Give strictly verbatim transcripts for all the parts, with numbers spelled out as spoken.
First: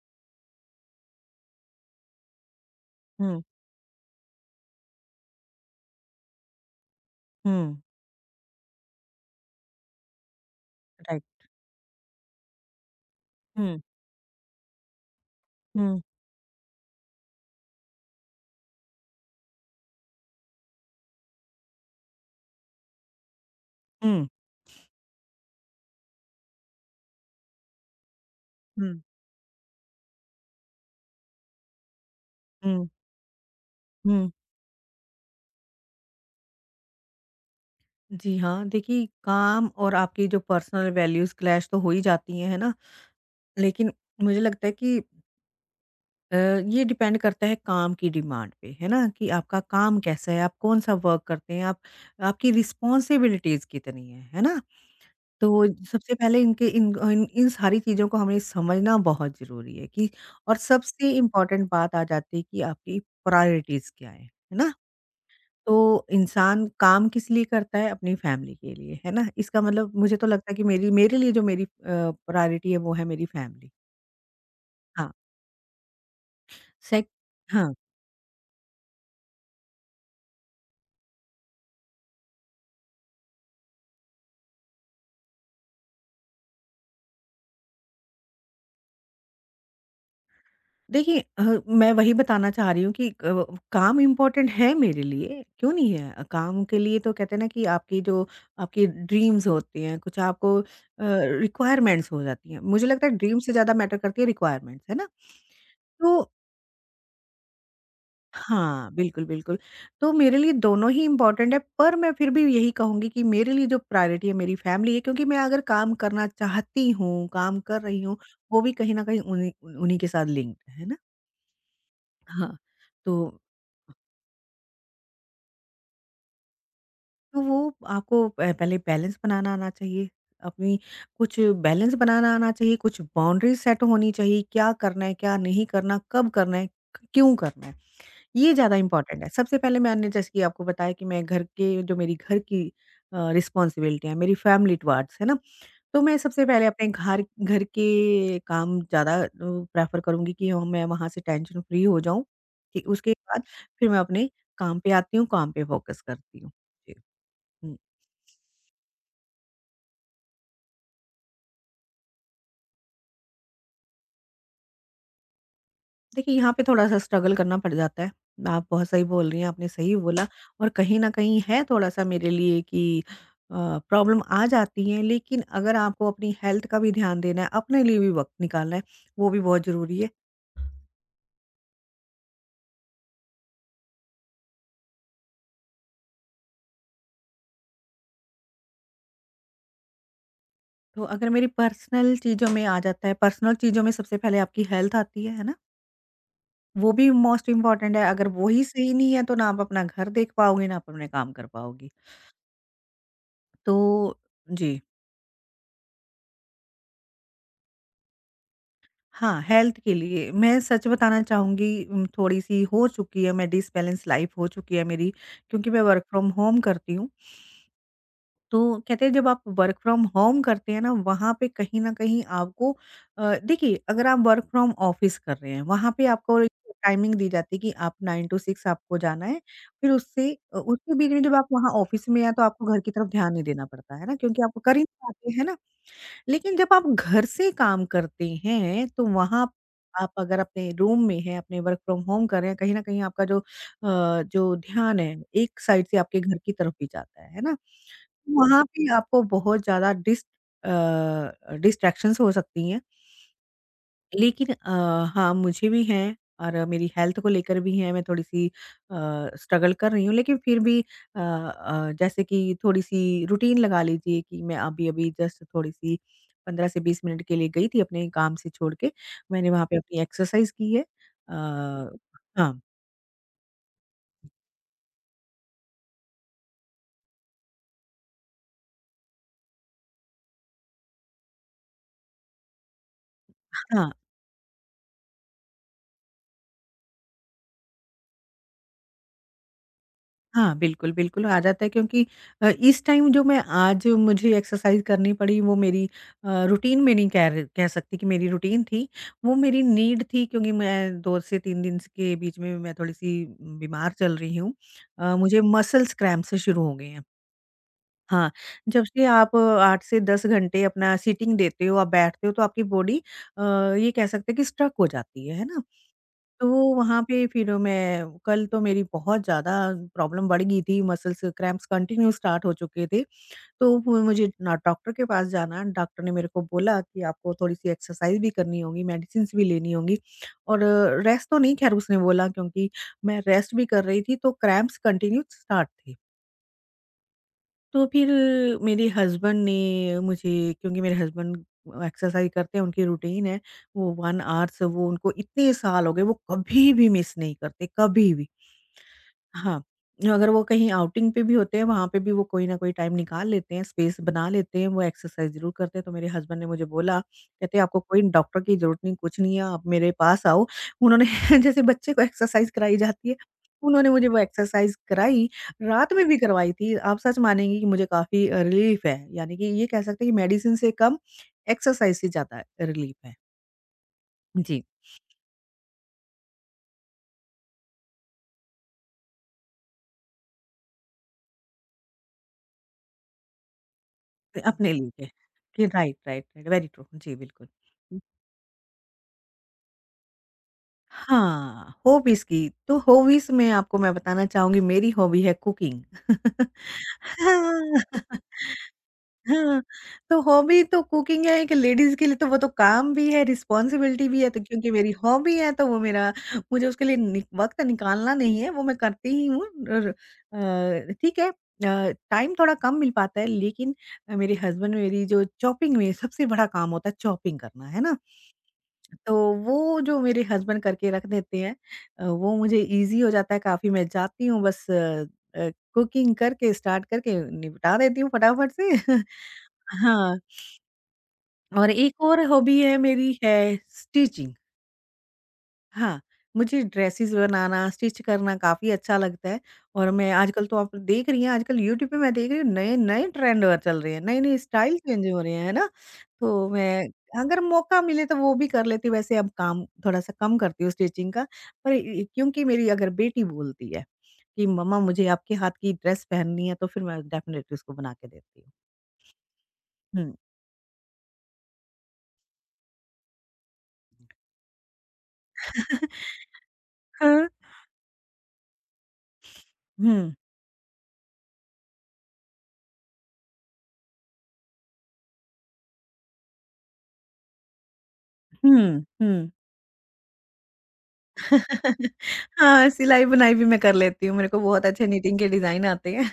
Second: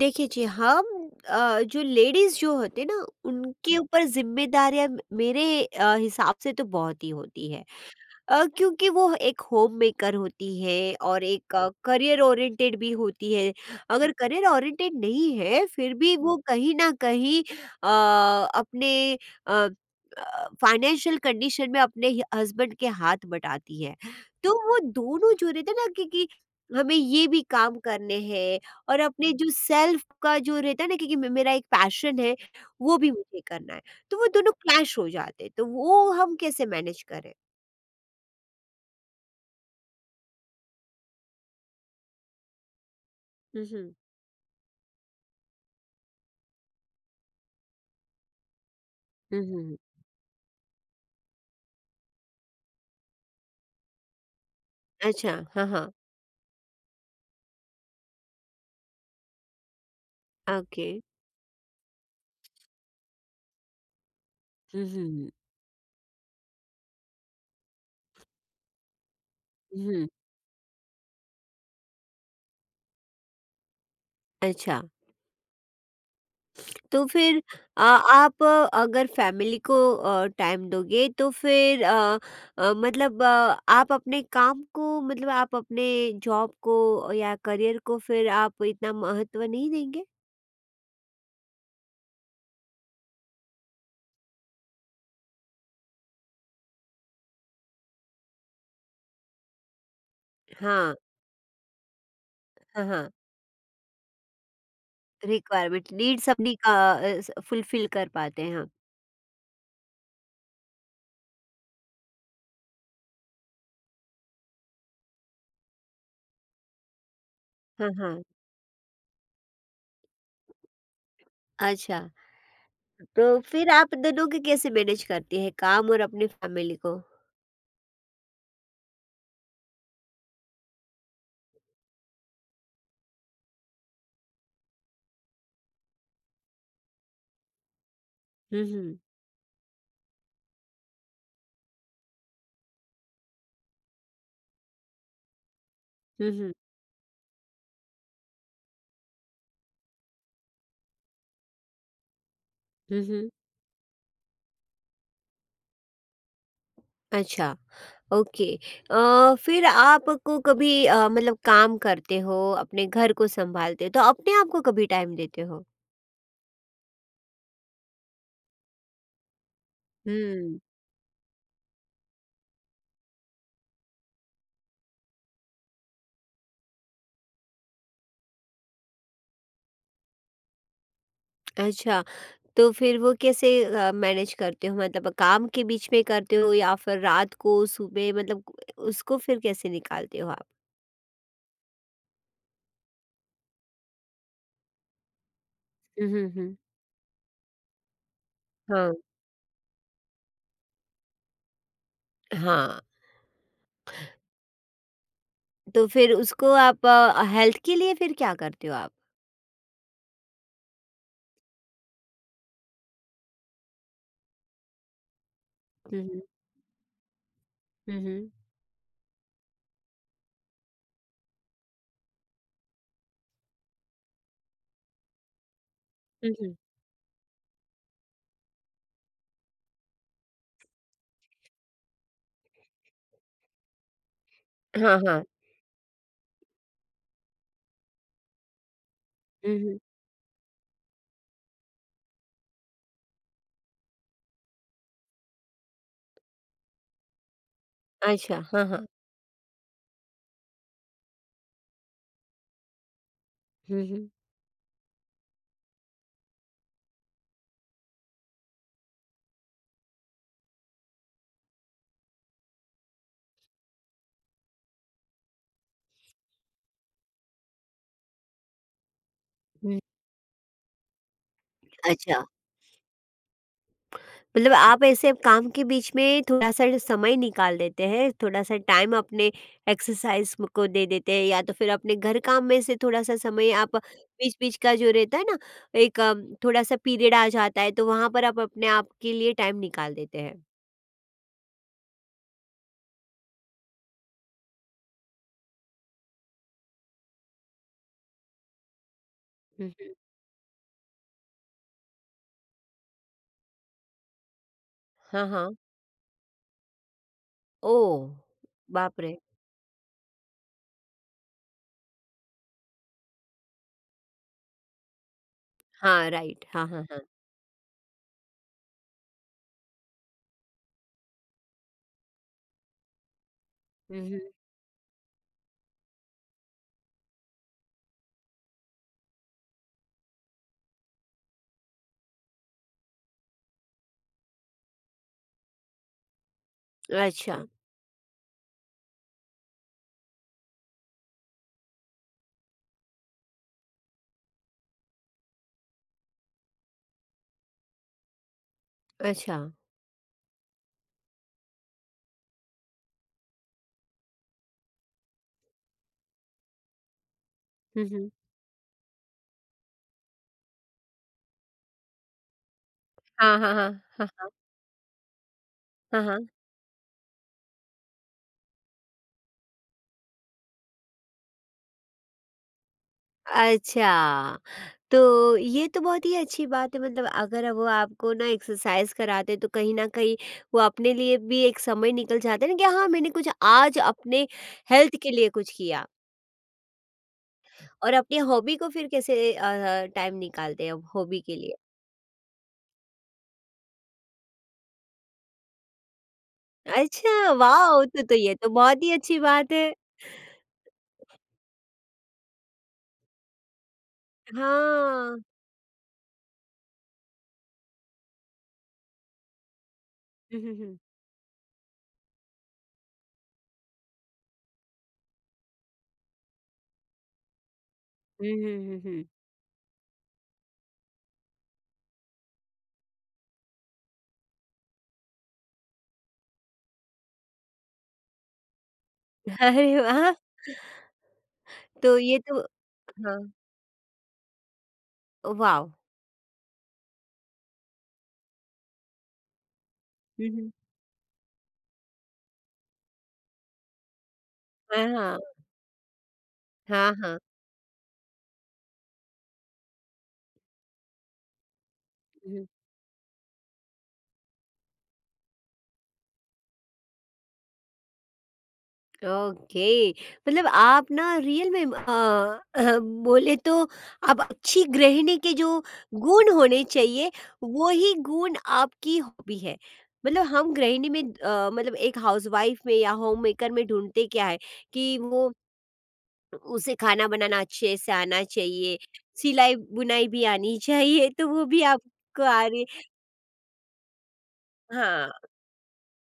देखिए जी, हम अ, जो लेडीज जो होते हैं ना, हुँ, उनके ऊपर जिम्मेदारियां मेरे अ, हिसाब से तो बहुत ही होती हुँ। है, अ, क्योंकि वो एक होम मेकर होती है राइट। और एक अ, करियर ओरिएंटेड भी होती है। हुँ, अगर करियर ओरिएंटेड नहीं है फिर हुँ, भी वो कहीं न कहीं अ, अपने अ अ, फाइनेंशियल कंडीशन में अपने ह हस्बैंड के हाथ बटाती है। हुँ। तो वो दोनों जो रहते हैं ना, क्योंकि हमें ये भी काम करने हैं हुँ। और अपने जो सेल्फ का जो रहता है ना, क्योंकि मे मेरा एक पैशन है, हुँ, वो भी मुझे करना है। तो वो हुँ। दोनों क्लैश हो जाते हैं। तो वो हम कैसे मैनेज करें? जी हाँ, देखिए काम और आपकी जो पर्सनल वैल्यूज़ क्लैश तो हो ही जाती हैं, है ना? हुँ, लेकिन हुँ। मुझे लगता है कि अ, ये डिपेंड करता है काम की डिमांड पे, है ना? कि हुँ, आपका हुँ। काम कैसा है, आप कौन-सा वर्क करते हैं, आप आपकी रिस्पॉन्सिबिलिटीज़ कितनी हैं, है ना? अच्छा, तो हाँ, हाँ। सबसे पहले इनके इन इन इन सारी चीज़ों को हमें समझना बहुत ज़रूरी है कि और ओके। सबसे इम्पोर्टेंट बात आ जाती है कि आपकी प्रायोरिटीज़ क्या हैं, है ना? हुँ, हुँ, तो इंसान काम किस लिए करता है? अपनी फैमिली के लिए, है ना? इसका मतलब हुँ। मुझे तो लगता है कि मेरी मेरे लिए जो मेरी अ, प्रायोरिटी है वो है मेरी फैमिली। अच्छा, हाँ, तो सेक फिर हाँ, अ, आप आ, अगर फैमिली को अ, टाइम दोगे, तो फिर अ अ, मतलब अ, आप अपने काम को, मतलब आप अपने जॉब को या करियर को फिर आप इतना महत्व नहीं देंगे? देखिए अ, मैं वही बताना चाह रही हूँ कि क काम इम्पोर्टेंट है मेरे लिए, क्यों नहीं है? अ, काम के लिए तो कहते हैं ना कि आपकी जो आपकी ड्रीम्स होती हैं, कुछ आपको अ, हाँ, रिक्वायरमेंट्स हो जाती हैं। हाँ, मुझे लगता हाँ। है ड्रीम से ज़्यादा मैटर करती है रिक्वायरमेंट्स, है ना? रिक्वायरमेंट नीड्स तो अपनी का अ, स फुलफिल कर पाते हैं हम। हाँ, बिल्कुल, बिल्कुल। तो मेरे लिए दोनों ही इम्पोर्टेंट है, पर मैं फिर भी यही कहूँगी कि मेरे लिए जो प्रायोरिटी है मेरी फैमिली है क्योंकि मैं अगर काम करना चाहती हूँ, काम कर हाँ, रही हूँ, हाँ। वो भी कहीं न कहीं उन्हीं उन्हीं के साथ लिंक्ड है, है ना? अच्छा, हाँ। तो तो फिर आप दोनों को कैसे मैनेज करती हैं, काम और अपनी फैमिली को? तो वो आपको प पहले बैलेंस बनाना आना चाहिए, अपनी कुछ बैलेंस बनाना आना चाहिए, कुछ बाउंड्रीज़ सेट होनी चाहिए, क्या करना है, क्या नहीं करना, कब करना है, क्यों करना है। ये हुँ, ज़्यादा हुँ। इम्पोर्टेंट है। सबसे पहले मैंने जैसे कि आपको बताया कि मैं घर के जो मेरी घर की अ, रिस्पॉन्सिबिलिटी है, मेरी फैमिली टुवार्ड्स, है ना? तो मैं हुँ, सबसे हुँ। पहले अपने घर घर के काम ज़्यादा अ, प्रेफ़र करूँगी कि हाँ, मैं वहाँ से टेंशन फ्री हो जाऊँ। कि हुँ, उसके हुँ। बाद फिर मैं अपने काम पे आती हूँ, काम पे फ़ोकस करती हूँ। जी। अच्छा, हुँ। ओके। अ, फिर आपको कभी अ, मतलब काम करते हो, अपने घर को सँभालते हो, तो अपने आप को कभी टाइम देते हो? देखिए, यहाँ पे थोड़ा-सा स्ट्रगल करना पड़ जाता है। आप बहुत सही बोल रही हैं, आपने सही बोला हुँ। और कहीं न कहीं है थोड़ा-सा मेरे लिए कि अ, प्रॉब्लम आ जाती है, लेकिन अगर आपको अपनी हेल्थ का भी ध्यान देना है, अपने लिए भी वक़्त निकालना है, वो भी बहुत ज़रूरी है। अच्छा, तो फिर वो कैसे अ, मैनेज करते हो? मतलब काम के बीच में करते हो या फिर रात को, सुबह, मतलब उसको फिर कैसे निकालते हो आप? तो अगर मेरी पर्सनल चीज़ों में आ जाता है, पर्सनल चीज़ों में सबसे पहले आपकी हेल्थ आती है, है ना? हुँ, हुँ, हुँ। वो भी मोस्ट इम्पोर्टेंट है, अगर वो ही सही हाँ, नहीं है, तो ना आप अपना घर देख पाओगे, ना आप अपने काम कर पाओगे। हाँ। तो जी। तो फिर उसको आप अ, हेल्थ के लिए फिर क्या करते हो आप? हाँ, हेल्थ के लिए मैं सच बताना चाहूँगी उम, थोड़ी-सी हो चुकी है मैं डिसबैलेंस लाइफ़ हो चुकी है मेरी क्योंकि मैं हुँ, वर्क हुँ। फ्रॉम होम करती हूँ। हुँ, हुँ। तो कहते हैं जब आप वर्क फ्रॉम होम करते हैं ना वहाँ पे कहीं न कहीं आपको अ, देखिए अगर आप वर्क फ्रॉम ऑफ़िस कर रहे हैं वहाँ पे हुँ, आपको हुँ। टाइमिंग दी जाती है कि आप नाइन टू सिक्स आपको जाना है। फिर उससे अ, उसके बीच में जब आप वहाँ ऑफ़िस में हैं तो आपको घर की तरफ ध्यान नहीं देना पड़ता है ना क्योंकि आप कर ही हाँ, नहीं हाँ। पाते, है ना? लेकिन जब आप घर से काम करते हैं, तो वहाँ हुँ, हुँ। आप अगर अपने रूम में हैं, अपने वर्क फ्रॉम होम कर रहे हैं, कहीं न कहीं आपका जो अ, जो ध्यान है, एक साइड से आपके घर की तरफ भी जाता है, है ना? अच्छा, वहाँ हाँ, पे हाँ। आपको बहुत ज़्यादा डिस अ, डिस्ट्रैक्शंस हो सकती हैं। हुँ, हुँ। लेकिन अ, हाँ, मुझे भी हैं और मेरी हेल्थ को लेकर भी हैं, मैं थोड़ी-सी अ, स्ट्रगल कर रही हूँ, लेकिन फिर भी अ अ, जैसे कि थोड़ी-सी रूटीन लगा लीजिए कि मैं अभी-अभी जस्ट थोड़ी-सी पंद्रह से बीस मिनट के लिए गई थी अपने काम से छोड़ के, मैंने वहाँ पे हुँ। अपनी एक्सरसाइज की है। अ, अच्छा, हाँ, मतलब आप ऐसे काम के बीच में थोड़ा-सा समय निकाल देते हैं, थोड़ा-सा टाइम अपने एक्सरसाइज़ म को दे देते हैं, या तो फिर अपने घर काम में से थोड़ा-सा समय आप हाँ। बीच-बीच का जो रहता है ना, एक थोड़ा-सा पीरियड आ जाता है, तो वहाँ पर आप अपने आप के लिए टाइम निकाल देते हैं। हाँ, बिल्कुल, बिल्कुल आ जाता है क्योंकि अ, इस टाइम जो मैं आज मुझे एक्सरसाइज़ करनी पड़ी वो मेरी अ, रूटीन में नहीं कह र कह सकती कि मेरी रूटीन थी, वो मेरी हुँ, हुँ। नीड थी क्योंकि मैं दो से तीन दिन स के बीच में मैं थोड़ी-सी बीमार चल रही हूँ। अ, हाँ, मुझे हाँ। मसल्स क्रैम्प्स शुरू हो गए हैं। ओह! हाँ, जब बाप से रे! आप आठ से दस घंटे अपना सिटिंग देते हो, आप बैठते हो तो आपकी बॉडी अ, ये कह सकते हैं कि स्ट्रक हो जाती है, है ना? हाँ, राइट। तो हाँ, हाँ, हाँ। वहाँ पे फिर मैं कल तो मेरी बहुत ज़्यादा प्रॉब्लम बढ़ गई थी, मसल्स क्रैम्प्स कंटिन्यू स्टार्ट हो चुके थे। तो हुँ, फिर मुझे हुँ। ना डॉक्टर के पास जाना, डॉक्टर ने मेरे को बोला कि आपको थोड़ी-सी एक्सरसाइज़ भी करनी होगी, मेडिसिन्स भी लेनी होंगी और रेस्ट तो नहीं ख़ैर उसने बोला क्योंकि मैं रेस्ट भी कर रही थी, तो क्रैम्प्स कंटिन्यू स्टार्ट थे। अच्छा, तो फिर मेरे हस्बैंड ने मुझे क्योंकि मेरे हस्बैंड एक्सरसाइज करते हैं उनकी रूटीन है वो वन आवर्स वो उनको इतने साल हो गए वो कभी भी मिस नहीं करते, कभी भी। अच्छा। हाँ, अगर वो कहीं आउटिंग पे भी होते हैं, वहाँ पे भी वो कोई ना कोई टाइम निकाल लेते हैं, स्पेस बना लेते हैं, वो एक्सरसाइज़ ज़रूर करते हैं। तो मेरे हस्बैंड ने मुझे बोला, कहते आपको हुँ, कोई हुँ। डॉक्टर की ज़रूरत नहीं, कुछ नहीं है, आप मेरे पास आओ। उन्होंने जैसे बच्चे को एक्सरसाइज़ कराई जाती है, हाँ, हाँ, हाँ। उन्होंने मुझे हाँ, वो एक्सरसाइज़ कराई, रात हाँ, में भी हाँ। करवाई थी। आप सच मानेंगी कि मुझे काफ़ी अ, रिलीफ़ है, यानी कि ये कह सकते हैं कि मेडिसिन से कम एक्सरसाइज़ से ज़्यादा रिलीफ़ है। अच्छा, जी, तो ये तो बहुत ही अच्छी बात है। मतलब अगर वो आपको ना एक्सरसाइज़ कराते तो कहीं न कहीं वो अपने लिए भी एक समय निकल जाता है ना, कि हाँ, मैंने कुछ आज अपने अपने हेल्थ लिए है। के लिए कुछ कि किया। Right, right, right, very true. जी, बिल्कुल। और अपनी हॉबी को फिर कैसे अ, टाइम निकालते हैं अब हॉबी के लिए? हाँ, हॉबीज़ की, तो हॉबीज़ में आपको मैं बताना चाहूँगी मेरी हॉबी है कुकिंग। अच्छा, हाँ, वाओ! तो तो ये तो बहुत ही अच्छी बात हाँ, है। तो हॉबी तो कुकिंग है एक लेडीज़ के लिए तो वो तो काम भी है, रिस्पॉन्सिबिलिटी भी है, तो क्योंकि मेरी हाँ। हॉबी है तो वो मेरा मुझे उसके लिए नि वक़्त निकालना नहीं है, वो मैं करती ही हूँ और अ, ठीक है अ, टाइम थोड़ा कम मिल पाता है लेकिन अ, मेरे हस्बैंड मेरी जो चॉपिंग में सबसे बड़ा काम होता है चॉपिंग करना, है ना? हुँ, हुँ, हुँ। हुँ, हुँ, हुँ, हुँ। तो वो जो मेरे हस्बैंड करके रख देते हैं अ, वो मुझे ईज़ी हो जाता है काफ़ी, मैं जाती हूँ बस अ अ, कुकिंग करके स्टार्ट करके निपटा देती हूँ फटाफट से। अरे वाह! हाँ, और तो एक ये और तो हॉबी है हाँ, मेरी है स्टिचिंग। वाओ! हाँ, मुझे ड्रेसेज़ बनाना, स्टिच करना काफ़ी अच्छा लगता है और मैं हुँ, आजकल हुँ। तो आप देख रही हैं, आजकल यूट्यूब पे मैं देख रही हूँ नए-नए ट्रेंड अ, चल रहे हैं, नए-नए स्टाइल हाँ, चेंज हाँ। हो रहे हैं, है ना? तो मैं हाँ, हाँ। अगर मौका मिले तो वो भी कर लेती हूँ, वैसे अब काम थोड़ा-सा कम करती हूँ स्टिचिंग का, पर ए, क्योंकि मेरी अगर बेटी बोलती है कि मम्मा मुझे आपके हाथ की ड्रेस पहननी है, तो फिर मैं डेफ़िनेटली उसको बना के देती हूँ। ओके, हुँ। मतलब आप ना रियल में अ, बोले तो आप अच्छी गृहिणी के जो गुण होने चाहिए, हाँ। वो ही गुण आपकी हॉबी है। हुँ, मतलब हम गृहिणी में अ, मतलब एक हाउसवाइफ में या होम मेकर में ढूंढते क्या है कि वो उसे खाना बनाना अच्छे से आना हुँ, चाहिए, हुँ। सिलाई बुनाई भी आनी चाहिए, तो वो भी आपको आ रही। हाँ, सिलाई-बुनाई भी मैं कर लेती हूँ, मेरे को बहुत अच्छे हाँ, निटिंग के डिज़ाइन आते हैं।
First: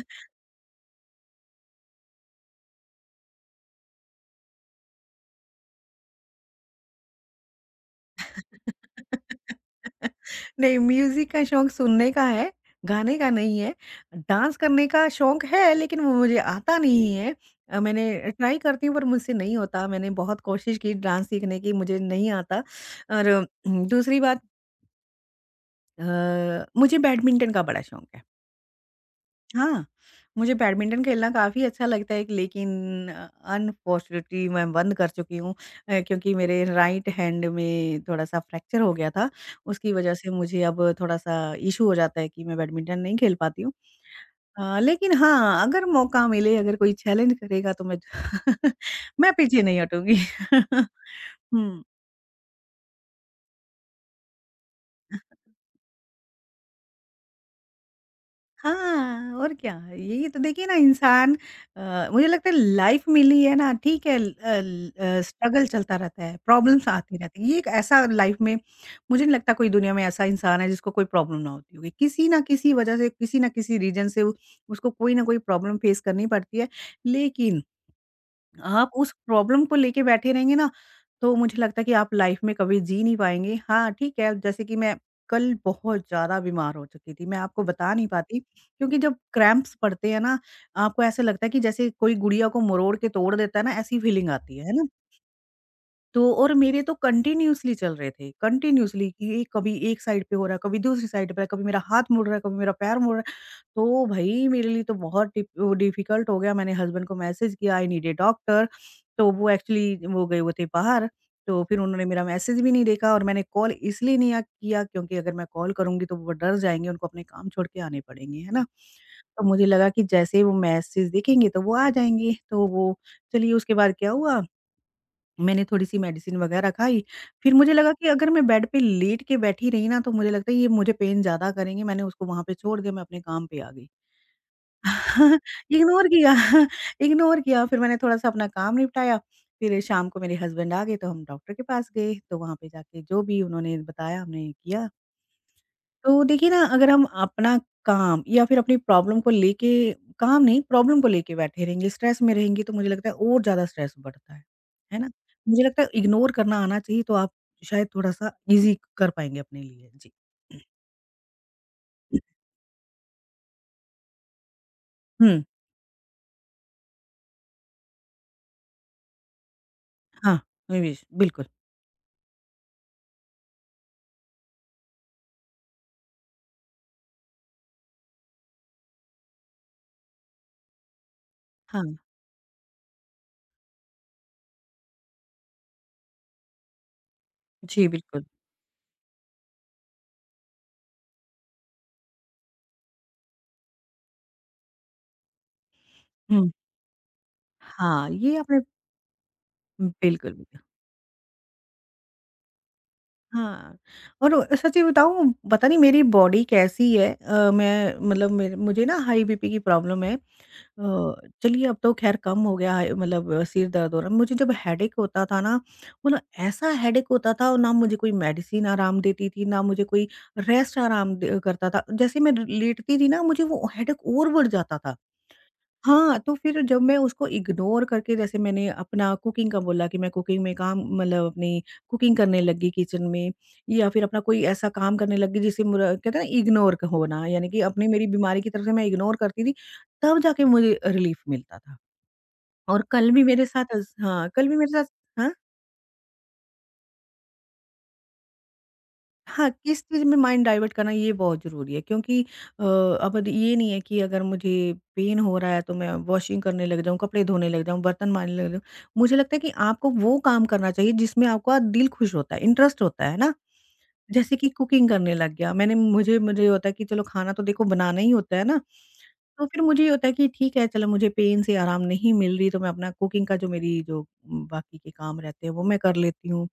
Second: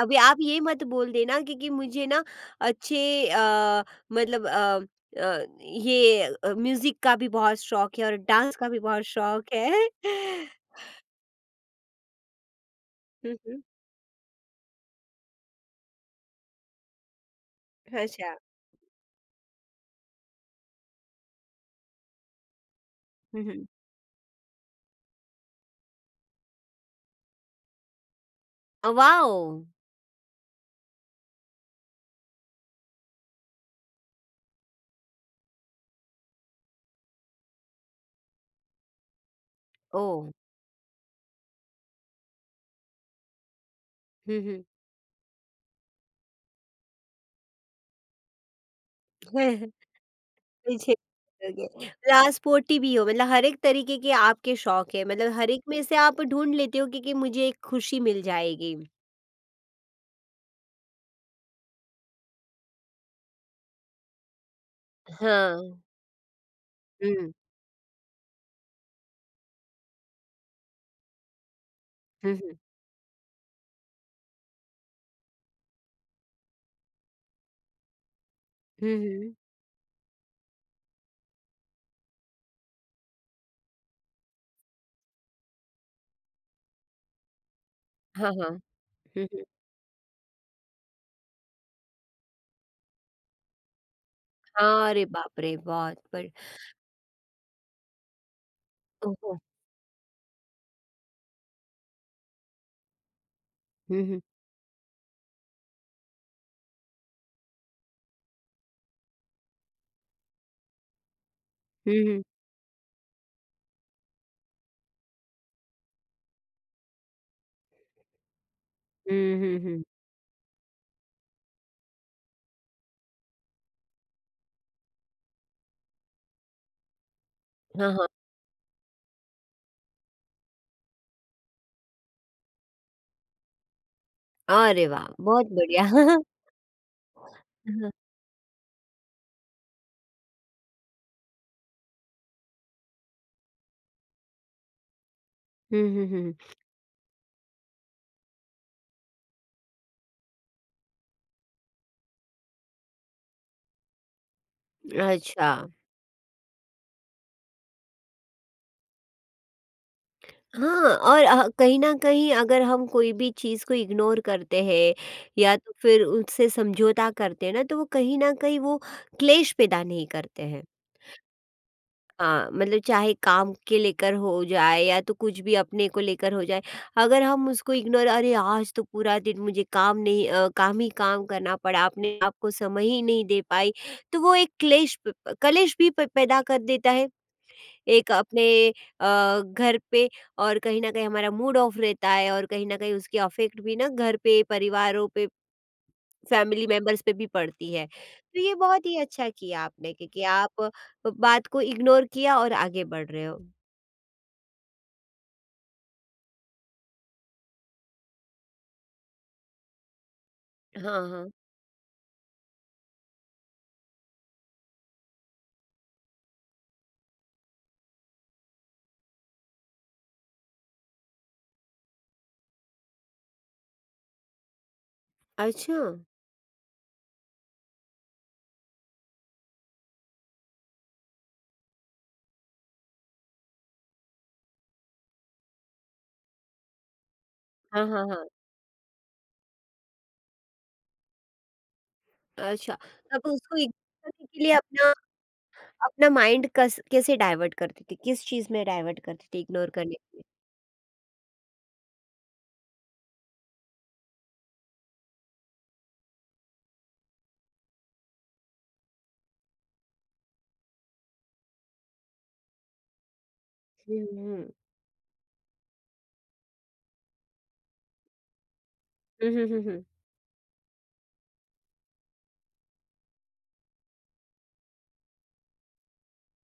अभी आप ये मत बोल देना क्योंकि मुझे ना अच्छे अ, मतलब अ, अ, ये अ, म्यूजिक का भी बहुत शौक है और डांस का भी बहुत शौक है। नहीं, म्यूज़िक का शौक सुनने का है, गाने का हम्म, नहीं हम्म। है। डांस करने का शौक है, लेकिन वो मुझे आता नहीं है। अ, मैंने अच्छा, ट्राई करती हूँ, पर मुझसे नहीं होता। मैंने बहुत कोशिश की डांस सीखने की, मुझे नहीं आता और हम्म, हम्म। अम, दूसरी बात अ, मुझे बैडमिंटन का बड़ा शौक है। अ, वाओ। हाँ, मुझे बैडमिंटन खेलना काफ़ी अच्छा लगता है लेकिन अनफ़ॉर्चुनेटली मैं बंद कर चुकी हूँ अ, क्योंकि मेरे राइट हैंड में थोड़ा-सा फ्रैक्चर हो गया था। उसकी ओ। वज़ह से मुझे अब थोड़ा-सा इश्यू हो जाता है कि मैं बैडमिंटन नहीं खेल पाती हूँ। हम्म। अ, लेकिन हाँ, अगर मौका मिले, अगर कोई चैलेंज करेगा तो मैं मैं पीछे हम्म। नहीं हटूँगी। मुझे हुँ। लास्ट पोटी भी हो, मतलब हर एक तरीके के आपके शौक है, मतलब हर एक में से आप ढूंढ लेते हो क्योंकि मुझे एक खुशी मिल जाएगी। हाँ, और क्या। यही तो देखिए ना इंसान अ, मुझे लगता है लाइफ़ मिली है ना ठीक है ल अ, ल अ, स्ट्रगल हाँ। चलता रहता है, प्रॉब्लम्स आती हम्म। रहती हैं। ये एक ऐसा लाइफ़ में मुझे नहीं लगता कोई दुनिया में ऐसा इंसान है जिसको कोई प्रॉब्लम ना होती होगी। किसी हम्म। न किसी वजह से, किसी न किसी रीज़न से उ- उसको कोई न कोई प्रॉब्लम फ़ेस करनी पड़ती है। लेकिन आप हम्म। उस हम्म, प्रॉब्लम को लेके बैठे रहेंगे ना, तो मुझे लगता है कि आप लाइफ़ में कभी जी नहीं पाएँगे। हाँ, ठीक है, जैसे कि मैं कल बहुत ज़्यादा बीमार हो चुकी थी, मैं आपको बता नहीं हाँ, पाती हाँ। क्योंकि जब हम्म, हम्म। क्रैम्प्स पड़ते हैं ना, आपको ऐसा लगता है कि जैसे कोई गुड़िया को मरोड़ के तोड़ देता है ना, ऐसी फीलिंग आती है, है ना? हाँ, अरे बाप रे, बहुत तो बढ़िया। और मेरे तो कंटिन्यूअसली चल रहे थे, कंटिन्यूअसली कि ओहो! ये कभी एक साइड पे हो रहा है, कभी दूसरी साइड पे है, कभी मेरा हाथ मुड़ रहा है, कभी मेरा पैर मुड़ रहा है। हुँ, तो हुँ। भई मेरे लिए तो बहुत डिफ वो डिफ़िकल्ट हो गया, मैंने हस्बैंड को मैसेज किया आई नीड अ डॉक्टर। तो वो एक्चुअली वो गए हुए थे बाहर, तो फिर हुँ, उन्होंने हुँ। मेरा मैसेज भी नहीं देखा और मैंने कॉल इसलिए नहीं या किया क्योंकि अगर मैं कॉल करूँगी तो वो डर जाएँगे, उनको अपने काम छोड़ के आने पड़ेंगे, है ना? हुँ, तो हुँ, मुझे हुँ। लगा कि जैसे ही वो मैसेज देखेंगे तो वो आ जाएँगे, तो वो चलिए उसके बाद क्या हुआ, मैंने थोड़ी-सी मेडिसिन वगैरह खाई, फिर मुझे लगा हाँ, हाँ। कि अगर मैं बेड पे लेट के बैठी रही ना, तो मुझे लगता है ये मुझे पेन ज़्यादा करेंगे, मैंने उसको वहाँ पे छोड़ दिया, मैं अपने काम पे आ गई। अरे वाह! बहुत बढ़िया। इग्नोर किया। इग्नोर किया फिर मैंने थोड़ा-सा अपना काम निपटाया, फिर शाम को मेरे हस्बैंड आ गए तो हम डॉक्टर के पास गए, तो वहाँ पे जाके जो भी उन्होंने बताया हमने किया। हुँ, हुँ, हुँ, तो हुँ। देखिए ना अगर हम अपना काम या फिर अपनी प्रॉब्लम को लेके काम नहीं प्रॉब्लम को लेके बैठे रहेंगे, स्ट्रेस में रहेंगे तो मुझे लगता है और ज़्यादा स्ट्रेस बढ़ता है, है ना? अच्छा। मुझे लगता है इग्नोर करना आना चाहिए तो आप शायद थोड़ा-सा ईज़ी कर पाएँगे अपने लिए। जी। हाँ, और अ, कहीं न कहीं अगर हम कोई भी चीज़ को इग्नोर करते हैं हुँ, या तो फिर उससे समझौता करते हैं ना, तो वो कहीं न कहीं वो क्लेश पैदा नहीं हाँ, करते हैं। निवेश बिल्कुल। हाँ, मतलब चाहे काम के लेकर हो जाए या तो कुछ भी अपने को लेकर हो जाए, अगर हम उसको इग्नोर। अरे आज तो पूरा दिन मुझे काम नहीं, अ, काम ही काम करना हाँ, पड़ा, अपने आप को समय ही नहीं दे पाई, तो वो एक क्लेश प- कलेश भी प- पैदा कर देता है, जी एक बिल्कुल। अपने अ, घर पे, और कहीं ना कहीं हमारा मूड ऑफ रहता है, और कहीं ना कहीं उसके अफेक्ट भी ना घर पे, परिवारों पे, हुँ। फैमिली मेंबर्स पे भी पड़ती है। हाँ, ये तो ये आपने बहुत ही अच्छा किया आपने, क्योंकि बिल्कुल, बिल्कुल। आप बात को इग्नोर किया और आगे बढ़ रहे हो। हाँ, और वो सच्ची बताऊँ पता नहीं मेरी बॉडी कैसी है, अ, मैं मतलब मेर मुझे ना हाई बीपी की प्रॉब्लम है। अ, हाँ, हाँ। चलिए अब तो ख़ैर कम हो गया है मतलब, अ, सिर दर्द हो रहा है। मुझे जब हेडेक होता था ना, मतलब ऐसा हेडेक होता था और ना मुझे कोई मेडिसिन आराम देती थी, ना मुझे कोई रेस्ट आराम द करता था। जैसे मैं लेटती थी ना मुझे वो हेडेक और बढ़ जाता था। अच्छा। हाँ, तो फिर जब मैं उसको इग्नोर करके जैसे मैंने अपना कुकिंग का बोला कि मैं कुकिंग में काम मतलब अपनी कुकिंग करने लगी किचन में या फिर अपना कोई ऐसा काम करने लगी जिसे मुरा कहते हैं ना इग्नोर क होना यानी कि हाँ, अपनी मेरी हाँ, हाँ। बीमारी की तरफ से मैं इग्नोर करती थी, तब जाके मुझे रिलीफ़ मिलता था। अच्छा, और कल तब भी मेरे उसको साथ अस इग्नोर करने हाँ, के कल लिए भी मेरे साथ। अपना हाँ? अपना माइंड कस कैसे डाइवर्ट करती थी? किस चीज़ में डाइवर्ट करती थी हाँ, इग्नोर किस करने चीज़ में के लिए? माइंड डाइवर्ट करना ये बहुत ज़रूरी है क्योंकि अ, अब ये नहीं है कि अगर मुझे पेन हो रहा है तो मैं वॉशिंग करने लग जाऊँ, कपड़े धोने लग जाऊँ, बर्तन मांजने लग जाऊँ। मुझे लगता है कि आपको वो काम करना चाहिए जिसमें आपका दिल खुश होता है, इंटरेस्ट होता है, है ना? हुँ, जैसे हुँ, कि हुँ। कुकिंग करने लग गया, मैंने मुझे मुझे होता है कि चलो खाना तो देखो बनाना ही होता है ना? हुँ, तो हुँ, फिर हुँ, मुझे हुँ। ये होता है कि ठीक है चलो मुझे पेन से आराम नहीं मिल रही तो मैं अपना कुकिंग का जो मेरी जो उम, बाकी के काम रहते हैं वो मैं कर लेती हूँ।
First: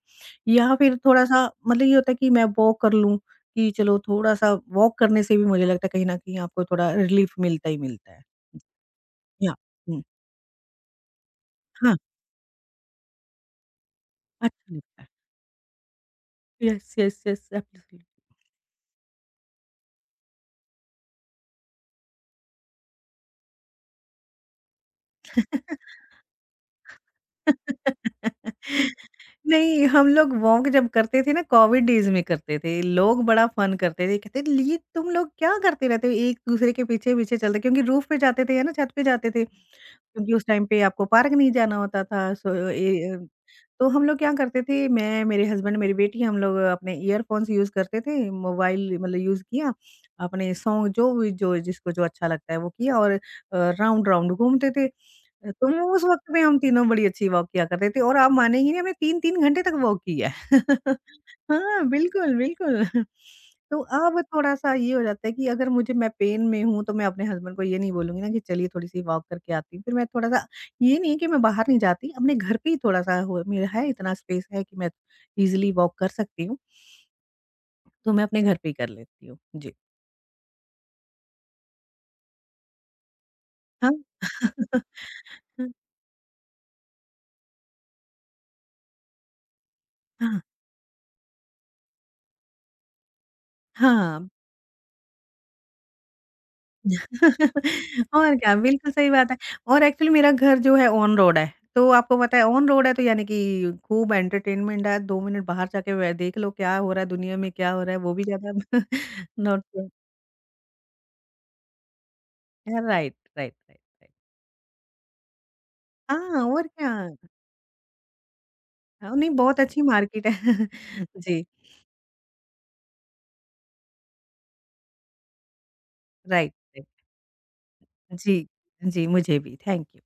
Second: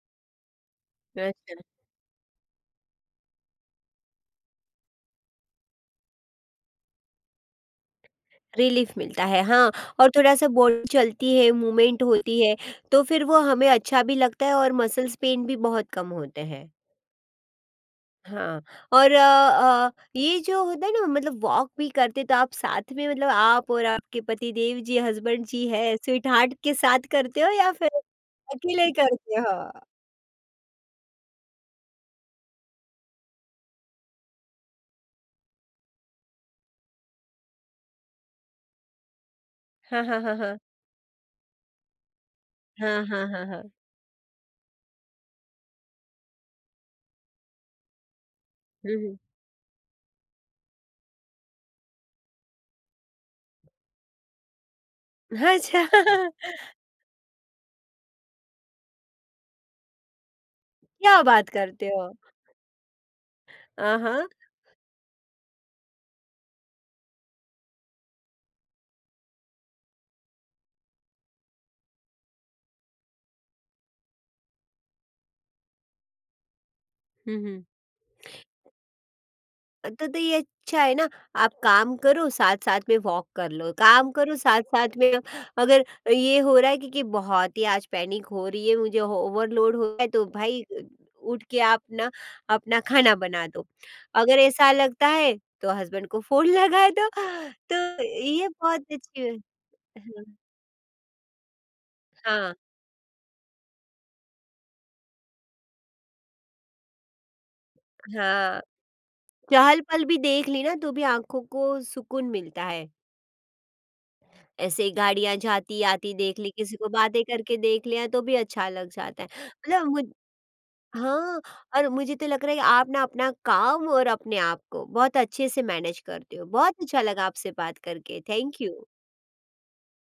या फिर थोड़ा-सा अच्छा, मतलब ये होता है कि मैं वॉक कर लूँ, कि चलो थोड़ा-सा वॉक करने से भी मुझे लगता है कहीं न कहीं आपको थोड़ा रिलीफ मिलता ही मिलता है। रिलीफ़ मिलता है, या हाँ। हुँ, और थोड़ा-सा बॉडी चलती है, हाँ, मूवमेंट होती है, तो फिर वो हमें अच्छा भी लगता है और अच्छा लगता है। मसल्स पेन भी बहुत कम होते हैं। Yes, yes, yes, absolute. हाँ, और अ अ, ये जो होता है ना, मतलब वॉक भी करते तो आप साथ में, मतलब आप और आपके पति देव जी, हस्बैंड जी है, स्वीटहार्ट के साथ करते हो या फिर अकेले करते हो? नहीं, हम लोग वॉक जब करते थे ना कोविड डेज़ में करते थे, लोग बड़ा फ़न करते थे, कहते, "ये तुम लोग क्या करते रहते हो? एक-दूसरे के पीछे-पीछे चलते" क्योंकि रूफ़ पे जाते थे या ना छत पे जाते थे। हाँ, हाँ, क्योंकि हाँ, उस हाँ। टाइम पे आपको पार्क नहीं जाना होता था, सो हाँ, ए अ, हाँ, हाँ, हाँ। तो हम लोग क्या करते थे, मैं, मेरे हस्बैंड, मेरी बेटी, हम लोग अपने ईयरफ़ोन्स यूज़ करते थे, हुँ, मोबाइल हुँ। मतलब यूज़ किया, अपने सॉन्ग जो भी जो जिसको जो अच्छा लगता है वो किया और अ, राउंड-राउंड घूमते थे। अ, तो अच्छा। वो उस वक़्त में हम तीनों बड़ी अच्छी वॉक किया करते थे और आप मानेंगी नहीं हमने तीन तीन घंटे तक वॉक किया है। क्या बात करते हाँ, हो? बिल्कुल, बिल्कुल। तो आ, अब हाँ। थोड़ा-सा ये हो जाता है कि अगर मुझे मैं पेन में हूँ, तो मैं अपने हस्बैंड को ये नहीं बोलूँगी ना कि चलिए थोड़ी-सी वॉक करके आती हूँ। फिर मैं थोड़ा-सा ये नहीं है कि मैं बाहर नहीं जाती, अपने घर पे ही थोड़ा-सा हो मेरा है इतना स्पेस है कि मैं ईज़िली वॉक कर सकती हूँ, हुँ, हुँ। तो मैं अपने घर पे ही कर लेती हूँ। जी। तो तो ये अच्छा है ना, आप काम करो साथ-साथ में वॉक कर लो, हाँ। काम करो साथ-साथ में। अगर ये हो रहा है कि कि बहुत ही आज पैनिक हो रही है, मुझे ओवरलोड हो रहा है, तो हाँ। भाई उठ के आप ना अपना खाना बना दो। हाँ। अगर ऐसा लगता है तो हस्बैंड को फ़ोन लगा दो, तो और ये क्या, बहुत बिल्कुल सही बात है। अच्छी। और एक्चुअली मेरा घर जो है ऑन रोड है, तो आपको पता हाँ, है हाँ, ऑन रोड है तो यानी कि खूब एंटरटेनमेंट है, दो मिनट बाहर जाके वे देख लो क्या हो रहा है, दुनिया में क्या हो रहा है, वो भी ज़्यादा हाँ। नोट किया। चहल-पहल भी देख ली ना तो भी आँखों को सुकून मिलता है। Right, right, right, right. ऐसे ही गाड़ियाँ जाती-आती देख हाँ, ली, और किसी क्या। को बातें करके देख लिया तो भी अच्छा लग हाँ, जाता है। नहीं बहुत अच्छी मतलब मुझ। मार्केट है। हाँ, जी, और मुझे तो लग रहा है कि आप ना अपना काम और अपने आप को बहुत अच्छे से मैनेज करते हो। राइट, बहुत राइट। अच्छा लगा आपसे बात करके। जी, थैंक यू। जी, मुझे भी, थैंक यू।